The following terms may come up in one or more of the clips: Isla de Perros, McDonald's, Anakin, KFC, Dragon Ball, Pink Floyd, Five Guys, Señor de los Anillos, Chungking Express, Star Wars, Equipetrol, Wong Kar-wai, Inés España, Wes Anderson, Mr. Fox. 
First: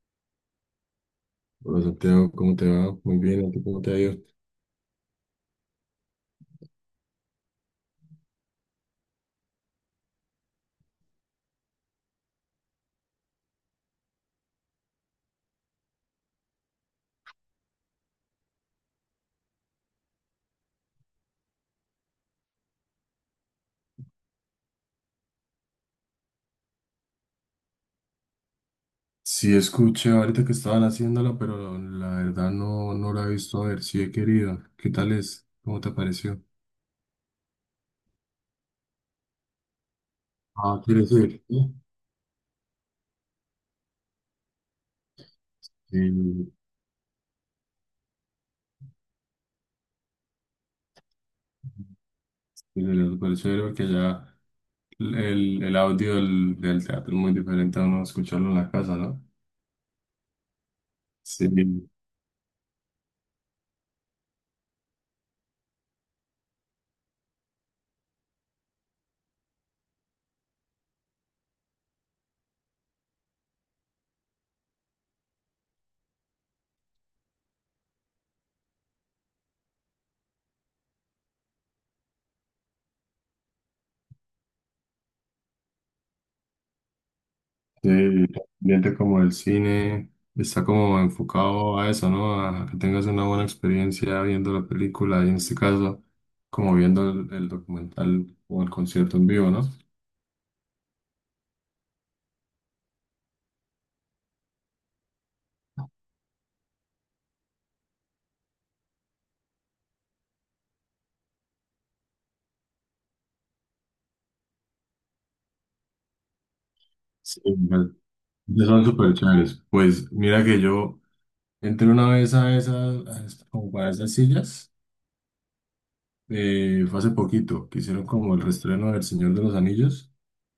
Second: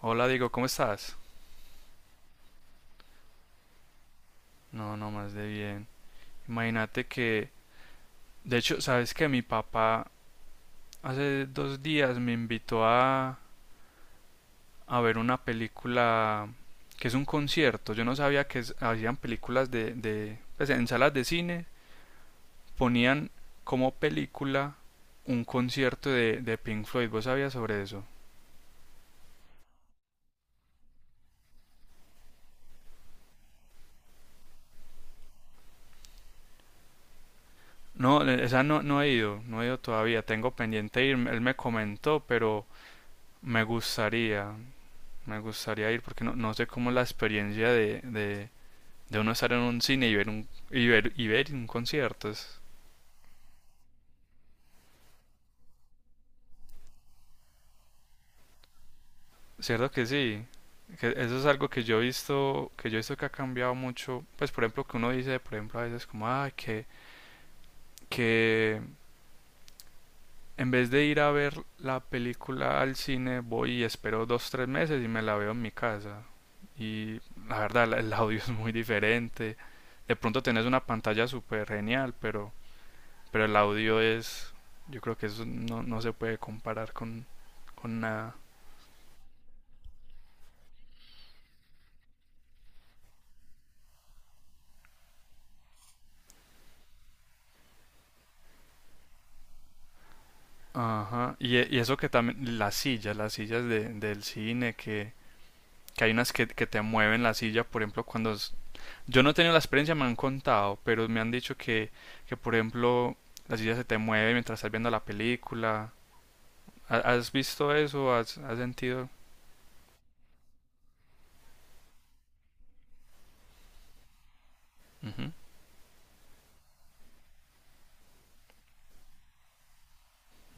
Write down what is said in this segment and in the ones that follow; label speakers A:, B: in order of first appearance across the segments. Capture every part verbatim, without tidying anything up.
A: Hola, digo, ¿cómo estás?
B: Hola Santiago, ¿cómo te va? Muy bien, ¿a ti cómo te ha ido?
A: No, no más de bien. Imagínate que, de hecho, sabes que mi papá hace dos días me invitó a, a ver una película que es un concierto. Yo no sabía que es- hacían películas de, de, pues en salas de cine ponían como película un concierto de, de Pink Floyd. ¿Vos sabías sobre eso?
B: Sí, escuché ahorita que estaban haciéndola, pero la verdad no, no la he visto. A ver, si he querido. ¿Qué tal es? ¿Cómo te pareció?
A: No, eh, esa no, no he ido, no he ido todavía. Tengo
B: Ah,
A: pendiente
B: ¿quieres
A: ir. Él
B: ir?
A: me
B: Sí,
A: comentó, pero me gustaría. Me gustaría ir porque no,
B: sí,
A: no sé cómo la experiencia de, de, de uno estar en un cine y ver un, y ver, y ver un concierto. Es
B: sí, me pareció ver porque ya el, el audio del, del teatro es muy diferente a uno escucharlo en la casa, ¿no?
A: cierto que sí. Que eso es
B: Sí.
A: algo que yo he visto, que yo he visto que ha cambiado mucho. Pues por ejemplo que uno dice, por ejemplo a veces como, ah, que, que en vez de ir a ver la película al cine, voy y espero dos, tres meses y me la veo en mi casa. Y la verdad, la- el audio es muy diferente. De pronto tenés una pantalla súper genial, pero Pero el audio es, yo creo que eso no, no se puede comparar con,
B: Sí,
A: con
B: el
A: nada.
B: ambiente como el cine está como enfocado a eso, ¿no? A que tengas una buena experiencia viendo la película y en este caso como viendo el, el documental o el concierto en vivo, ¿no?
A: Ajá. Y, e- y eso que también, las sillas, las sillas de- del cine, que, que hay unas que, que te mueven la silla, por ejemplo, cuando... es- Yo no he tenido la experiencia, me han contado, pero me han dicho que, que por ejemplo, la silla se te mueve mientras estás viendo la película. ¿Ha- ¿Has
B: Sí,
A: visto
B: me-
A: eso? ¿Has, has
B: ya son
A: sentido?
B: súper chéveres. Pues mira que yo entré una vez a esas, a esas- como para esas sillas,
A: Ujú,
B: eh, fue hace poquito, que hicieron como el reestreno del Señor de los Anillos.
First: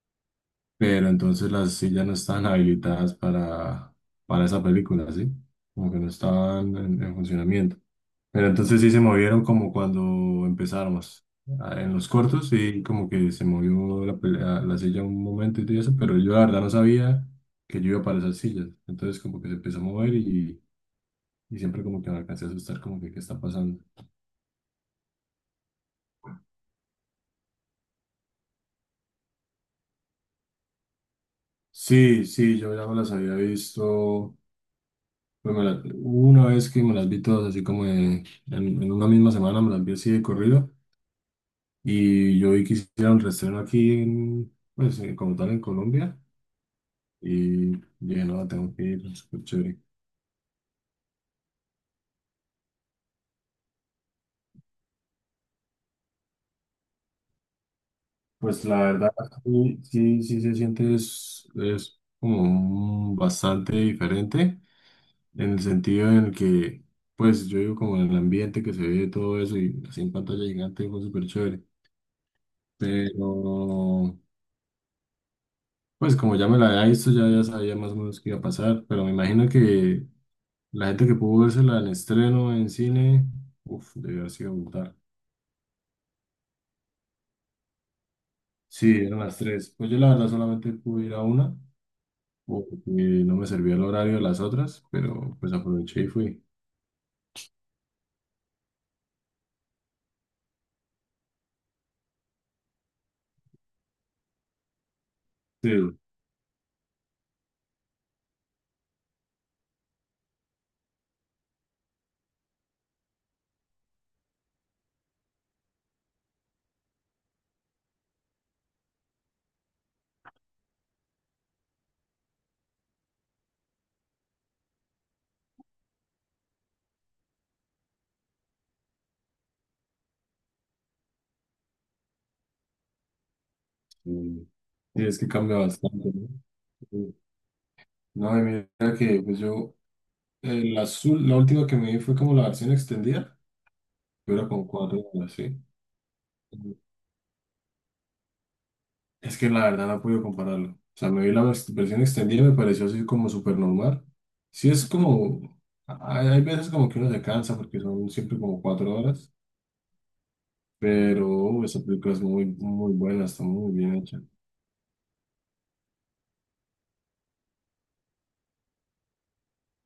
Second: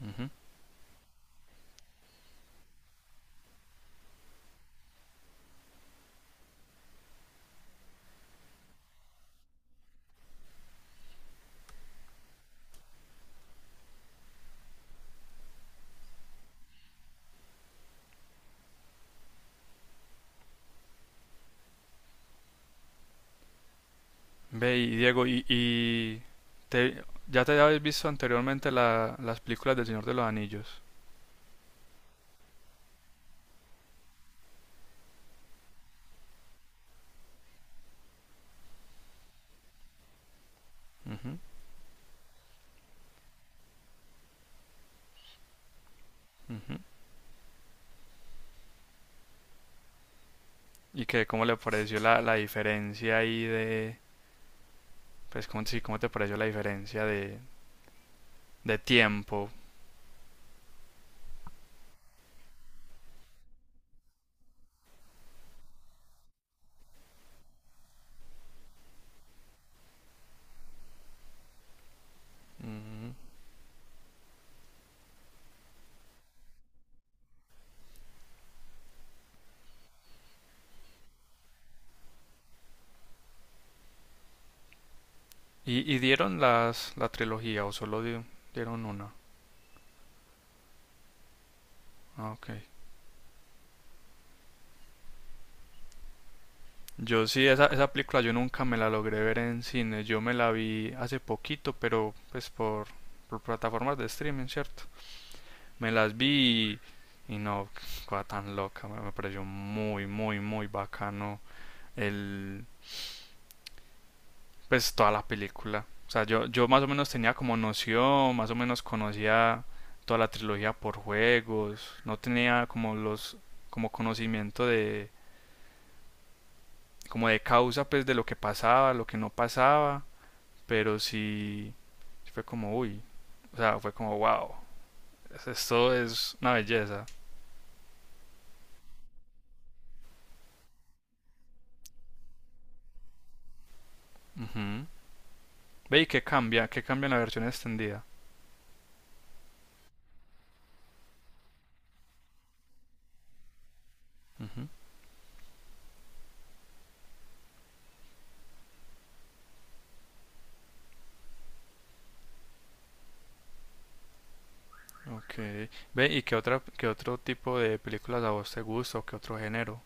A: ujú.
B: Pero entonces las sillas no estaban habilitadas para, para esa película, ¿sí? Como que no estaban en, en funcionamiento. Pero entonces sí se movieron como cuando empezáramos, ah, en los cortos y como que se movió la, pe- la, la silla un momento y todo eso, pero yo la verdad no sabía que yo iba para esas sillas. Entonces como que se empezó a mover y, y siempre como que me alcancé a asustar como que qué está pasando.
A: Ve, y Diego, y, y te- ya te habías visto anteriormente la- las películas del Señor de los Anillos.
B: Sí, sí, yo ya me las había visto. Pues me la- hubo una vez que me las vi todas así como de- en, en una misma semana, me las vi así de corrido.
A: Ujú,
B: Y yo vi que hicieron reestreno aquí, en, pues eh, como tal en Colombia
A: ujú.
B: y dije, no, tengo que ir, súper chévere.
A: ¿Y qué, cómo le pareció la, la diferencia ahí de, pues cómo, sí, cómo te pareció la diferencia de,
B: Pues
A: de
B: la verdad,
A: tiempo?
B: sí, sí, sí se siente es, es como un- bastante diferente en el sentido en el que, pues yo digo como en el ambiente que se ve todo eso y así en pantalla gigante fue súper chévere,
A: Ujú.
B: pero... Pues como ya me la había visto, ya, ya sabía más o menos qué iba a pasar, pero me imagino que la gente que pudo vérsela en estreno, en cine, uff, debió haber sido brutal.
A: ¿Y, ¿y dieron las, la trilogía o solo di- dieron
B: Sí,
A: una?
B: eran las tres. Pues yo la verdad solamente pude ir a una,
A: Ah, ok.
B: porque no me servía el horario de las otras, pero pues aproveché y fui.
A: Yo sí, esa, esa película yo nunca me la logré ver en cine, yo me la vi hace poquito, pero pues por, por plataformas de streaming, ¿cierto?
B: Sí,
A: Me las vi y, y no, cosa tan loca, me, me pareció muy, muy, muy bacano el pues toda la película. O sea, yo, yo más o menos tenía como noción, más o menos conocía toda la trilogía por juegos, no tenía como los, como conocimiento de, como de causa pues de lo que pasaba, lo que no pasaba, pero sí, sí fue como, uy, o sea, fue como,
B: sí,
A: wow,
B: sí, es que cambia
A: esto
B: bastante, ¿no?
A: es una belleza.
B: Sí. No, y mira que pues yo, el azul, la última que me vi fue como la versión extendida, pero con
A: Ujú.
B: cuatro horas, sí.
A: Ve y qué cambia, qué cambia en la versión extendida.
B: Es que la verdad no puedo compararlo. O sea, me vi la vers- versión extendida y me pareció así como súper normal.
A: Ujú,
B: Sí, es como. Hay, hay veces como que uno se cansa porque son siempre como cuatro horas. Pero uh, esa película es muy, muy buena, está muy bien hecha.
A: ok. Ve y qué otra, qué otro tipo de películas a vos te gusta o qué otro género.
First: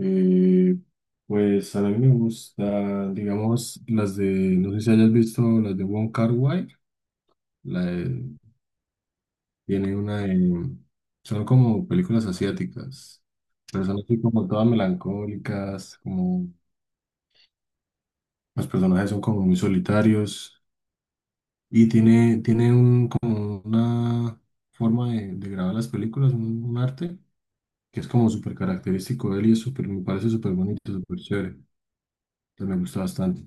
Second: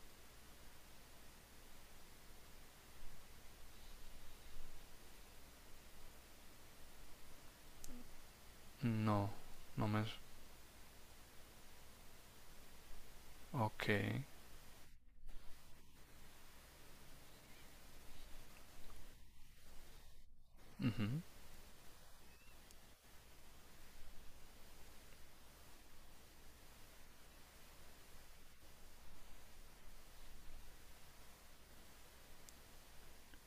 B: Eh, pues a mí me gusta, digamos, las de. No sé si hayas visto las de Wong Kar-wai. La de-
A: No, no
B: Tiene
A: me
B: una. De- son como películas asiáticas. Pero
A: Ok.
B: son así como todas melancólicas, como los personajes son como muy solitarios
A: Ujú.
B: y tiene, tiene un, como una forma de, de grabar las películas, un, un arte que es como súper característico de él y es súper, me parece súper bonito, súper chévere. Entonces, me gusta bastante.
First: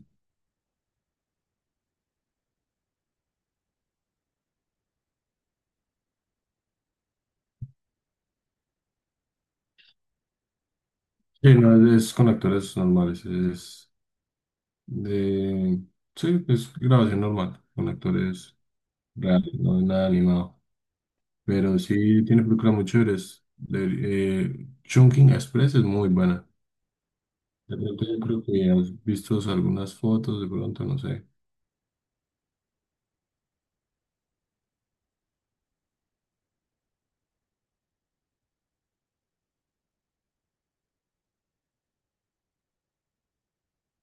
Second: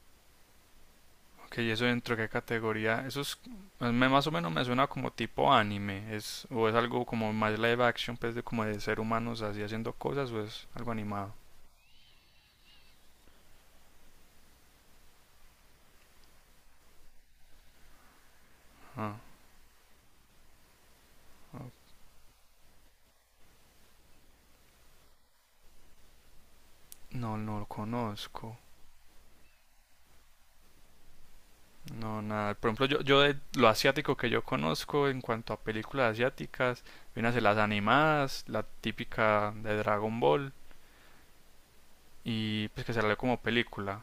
A: Ok, ¿y eso dentro de qué categoría? Eso es, pues, me- más o menos me suena como tipo anime, es, o es algo como más live action, pues de como de ser humanos así haciendo cosas, o es algo animado.
B: Sí, no es, es con actores normales, es de... Sí, es grabación normal, con actores
A: Ah,
B: reales, no es nada animado.
A: ah,
B: Pero sí tiene películas muy chéveres. De, eh, Chungking Express es muy buena.
A: no, no lo
B: De pronto yo creo
A: conozco.
B: que has visto algunas fotos, de pronto, no sé.
A: No, nada. Por ejemplo, yo, yo de lo asiático que yo conozco en cuanto a películas asiáticas, vienen a ser las animadas, la típica de Dragon Ball, y pues que sale como película.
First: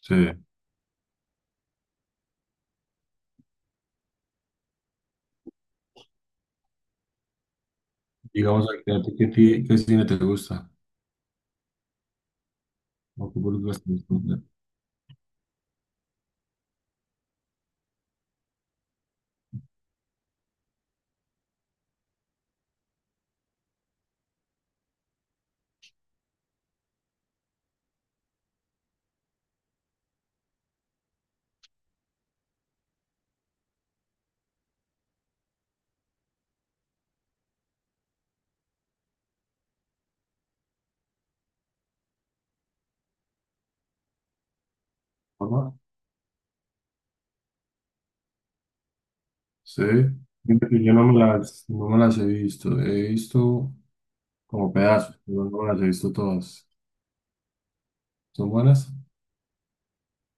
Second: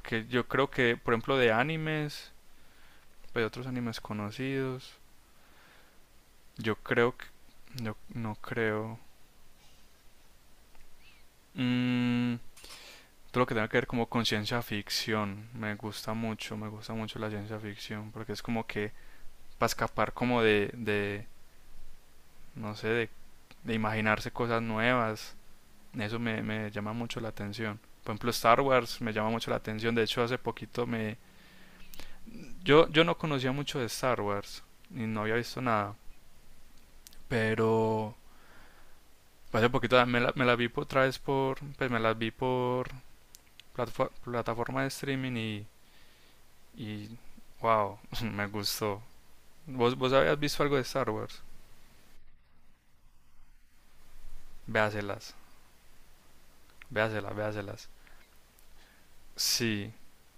B: Sí.
A: yo creo que, por ejemplo, de animes, pues de otros animes conocidos. Yo creo que... Yo no
B: Digamos,
A: creo...
B: ¿a ti qué, ti- qué cine te gusta?
A: Mm,
B: ¿O
A: todo
B: qué
A: lo que tenga que
B: películas
A: ver
B: te
A: como
B: gustan?
A: con
B: ¿De
A: ciencia ficción. Me gusta mucho, me gusta mucho la ciencia ficción. Porque es como que para escapar como de, de no sé, de, de imaginarse cosas nuevas. Eso me, me llama mucho la atención. Por ejemplo, Star Wars me llama mucho la atención. De hecho, hace poquito me... Yo, yo no conocía mucho de Star Wars. Y no había visto nada. Pero... Hace poquito me la, me la vi por- otra vez por... Pues me las vi por plataforma de streaming y,
B: forma?
A: y wow, me gustó.
B: Sí.
A: ¿Vos, ¿Vos habías visto
B: Fíjate
A: algo de
B: que yo no
A: Star
B: me
A: Wars?
B: las, no me las he visto. He visto como pedazos,
A: Véaselas,
B: pero no me las he visto todas.
A: véaselas, véaselas.
B: ¿Son buenas?
A: Sí.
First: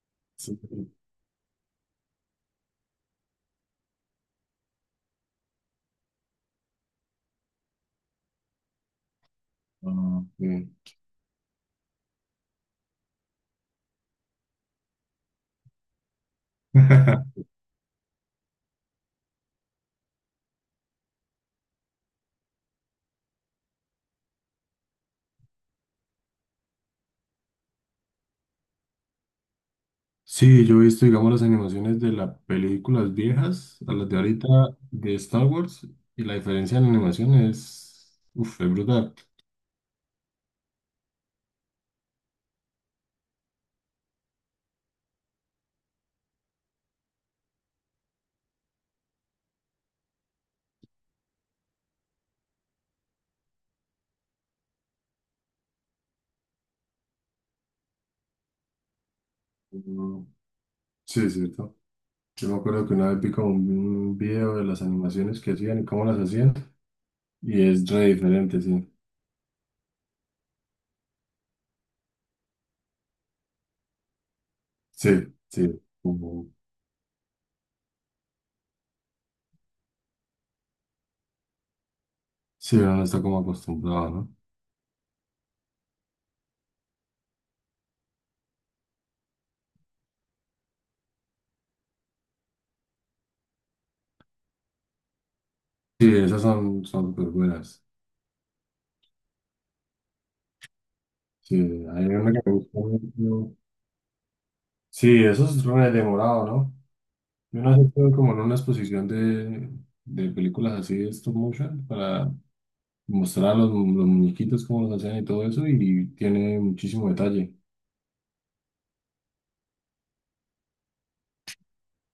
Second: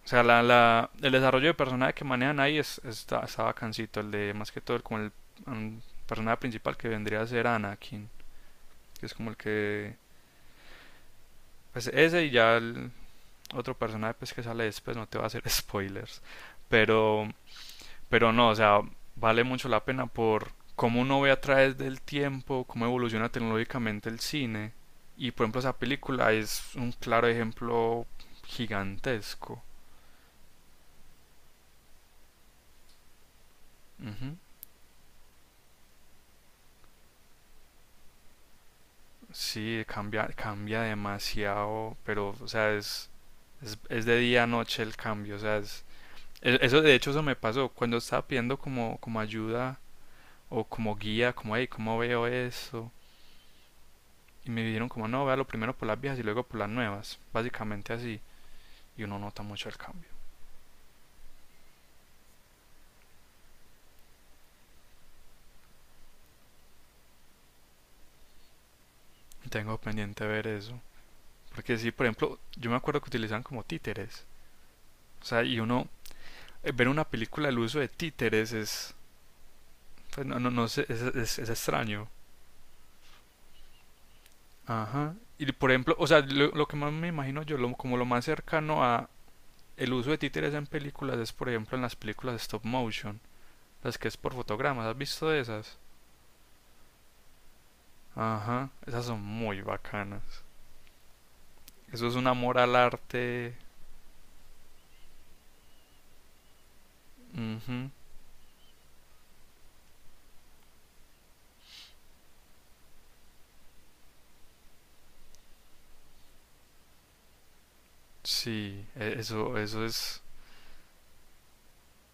A: O sea, la,
B: Sí.
A: la, el desarrollo de personaje que manejan ahí es, está, está bacancito. El de, más que todo, el, como el mm, personaje principal que vendría a ser Anakin. Que es como el que...
B: Ah, bien.
A: Pues ese y ya el otro personaje pues, que sale después. No te va a hacer spoilers. Pero Pero no, o sea, vale mucho la pena por cómo uno ve a través del tiempo, cómo evoluciona tecnológicamente el cine. Y por ejemplo, esa película es un claro ejemplo gigantesco.
B: Sí, yo he visto, digamos, las animaciones de las películas viejas a las de
A: Ujú.
B: ahorita de Star Wars y la diferencia en animación es, uf, es brutal.
A: Sí, cambia, cambia demasiado, pero, o sea, es, es, es de día a noche el cambio, o sea, es, e- eso de hecho eso me pasó cuando estaba pidiendo como, como ayuda o como guía, como, hey, ¿cómo veo eso? Y me dijeron como, no, vea lo primero por las viejas y luego por las nuevas, básicamente así. Y uno nota mucho el cambio.
B: Sí, es cierto. Yo me acuerdo que una vez vi como un, un video de las animaciones que hacían y cómo las hacían. Y es re diferente, sí.
A: Tengo pendiente ver eso. Porque sí, por ejemplo, yo me acuerdo que utilizaban como títeres.
B: Sí,
A: O sea, y
B: sí.
A: uno
B: Como-
A: eh, ver una película el uso de títeres es pues, no, no, no sé, es, es- es extraño.
B: sí, uno no está como acostumbrado, ¿no?
A: Ajá. Y por ejemplo, o sea, lo, lo que más me imagino yo, lo- como lo más cercano a el uso de títeres en películas es, por ejemplo, en las películas de stop motion, las que es por fotogramas. ¿Has visto de esas?
B: Sí, esas son, son súper buenas.
A: Ajá, esas son muy bacanas.
B: Sí, hay
A: Eso es un
B: una que me
A: amor al
B: gusta
A: arte.
B: mucho. Sí, eso es re demorado, ¿no? Yo una vez
A: Ujú.
B: estuve como en una exposición de, de películas así de stop motion para mostrar a los, los muñequitos cómo los hacían y todo eso. Y tiene muchísimo detalle.
A: Sí, e- eso, eso es.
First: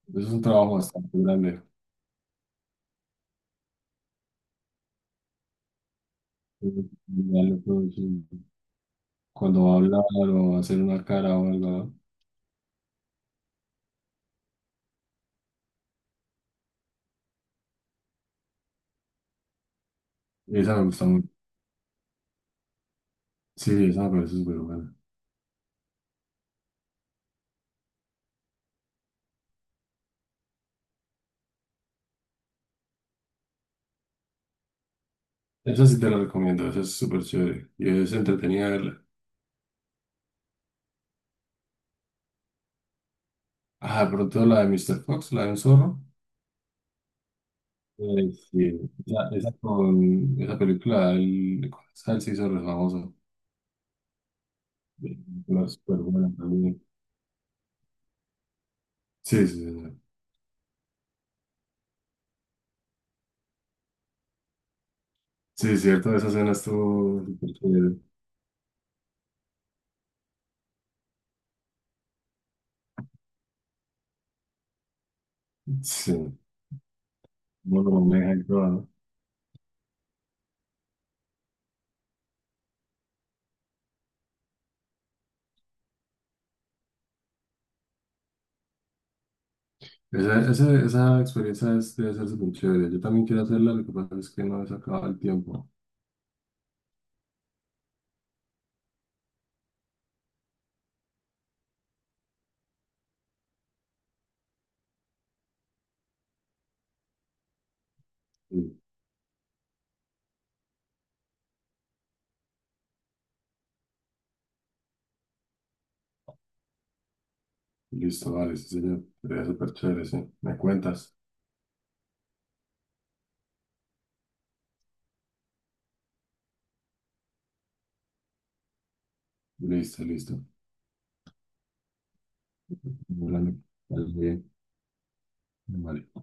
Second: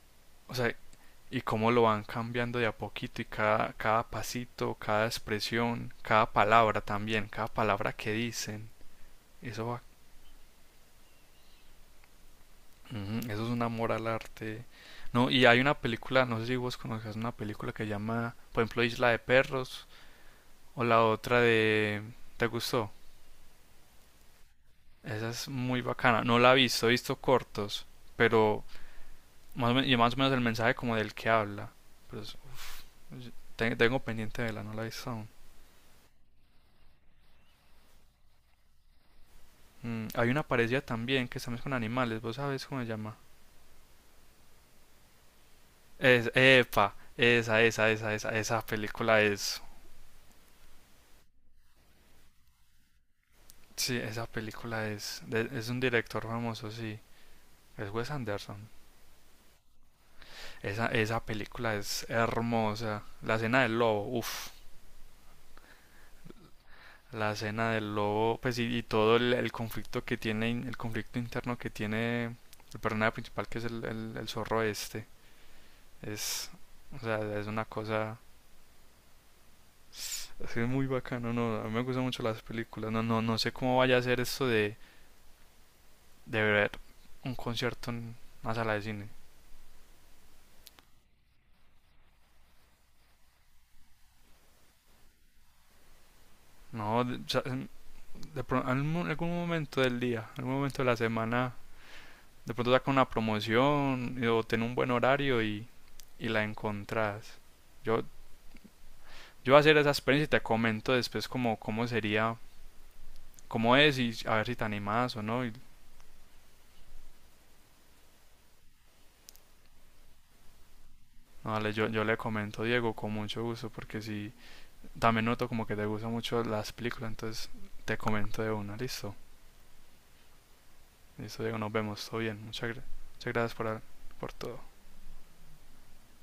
B: Eso es un
A: O sea,
B: trabajo bastante
A: y
B: grande.
A: cómo lo van cambiando de a poquito y cada, cada pasito, cada expresión, cada palabra también,
B: Ya
A: cada
B: lo
A: palabra
B: produce.
A: que dicen.
B: Cuando
A: Eso
B: va a
A: va-
B: hablar o va a hacer una cara o algo.
A: ujú, eso es un amor al arte. No, y hay una película, no sé si vos conozcas una película que llama, por ejemplo, Isla de Perros
B: ¿No? Esa
A: o
B: me
A: la
B: gusta mucho.
A: otra de ¿te gustó?
B: Sí, sí, esa me parece súper buena.
A: Esa es muy bacana. No la he visto, he visto cortos, pero más o men- y más o menos el mensaje como del que habla. Pero es- uf, te- tengo pendiente de verla, no la he visto aún.
B: Esa sí te la recomiendo, esa es súper chévere. Y es entretenida verla.
A: Mm, hay una parecida también que estamos con animales, ¿vos sabes cómo se llama?
B: Ah, de pronto la de mister Fox, la de un zorro.
A: Es, epa, esa, esa, esa,
B: Eh,
A: esa, esa
B: sí,
A: película
B: esa, esa
A: es.
B: con esa película, el, con esa se hizo re famoso.
A: Sí, esa película
B: Eh,
A: es. de- es
B: Una
A: un
B: súper
A: director
B: buena
A: famoso,
B: también.
A: sí. Es Wes Anderson.
B: Sí, sí, sí. Sí.
A: Esa, esa película es hermosa. La escena del lobo, uff.
B: Sí, cierto, esa escena estuvo
A: La
B: súper
A: escena del
B: chévere.
A: lobo, pues y, y todo el, el conflicto que tiene, in- el conflicto interno que tiene el personaje principal, que es el, el, el zorro este.
B: Sí,
A: Es, o sea, es una
B: bueno,
A: cosa.
B: me deja.
A: Sí, es muy bacano, no, a mí me gustan mucho las películas. No, no, no sé cómo vaya a ser esto de, de ver un concierto en una sala de cine.
B: Esa, esa, esa experiencia es- debe ser súper chévere. Yo también quiero hacerla, lo que pasa es que no he sacado el tiempo.
A: No, de, o sea, en de pro- algún, algún momento del día, algún momento de la semana, de pronto sacan una promoción y- o tienen un buen horario y, y la encontrás. Yo,
B: Sí.
A: yo voy a hacer esa experiencia y te comento después cómo, cómo sería, cómo es y a ver si te animás o no. Y,
B: Listo, vale, sí, señor. Debe ser súper chévere, sí. ¿Me cuentas?
A: no, dale, yo, yo le comento a Diego con mucho gusto porque sí también noto como que te gustan mucho las películas, entonces te comento de una, listo.
B: Listo, listo.
A: Listo, Diego, nos vemos, todo bien. Muchas, gra- muchas gracias
B: Bueno,
A: por,
B: vale,
A: por
B: bien.
A: todo.
B: Vale.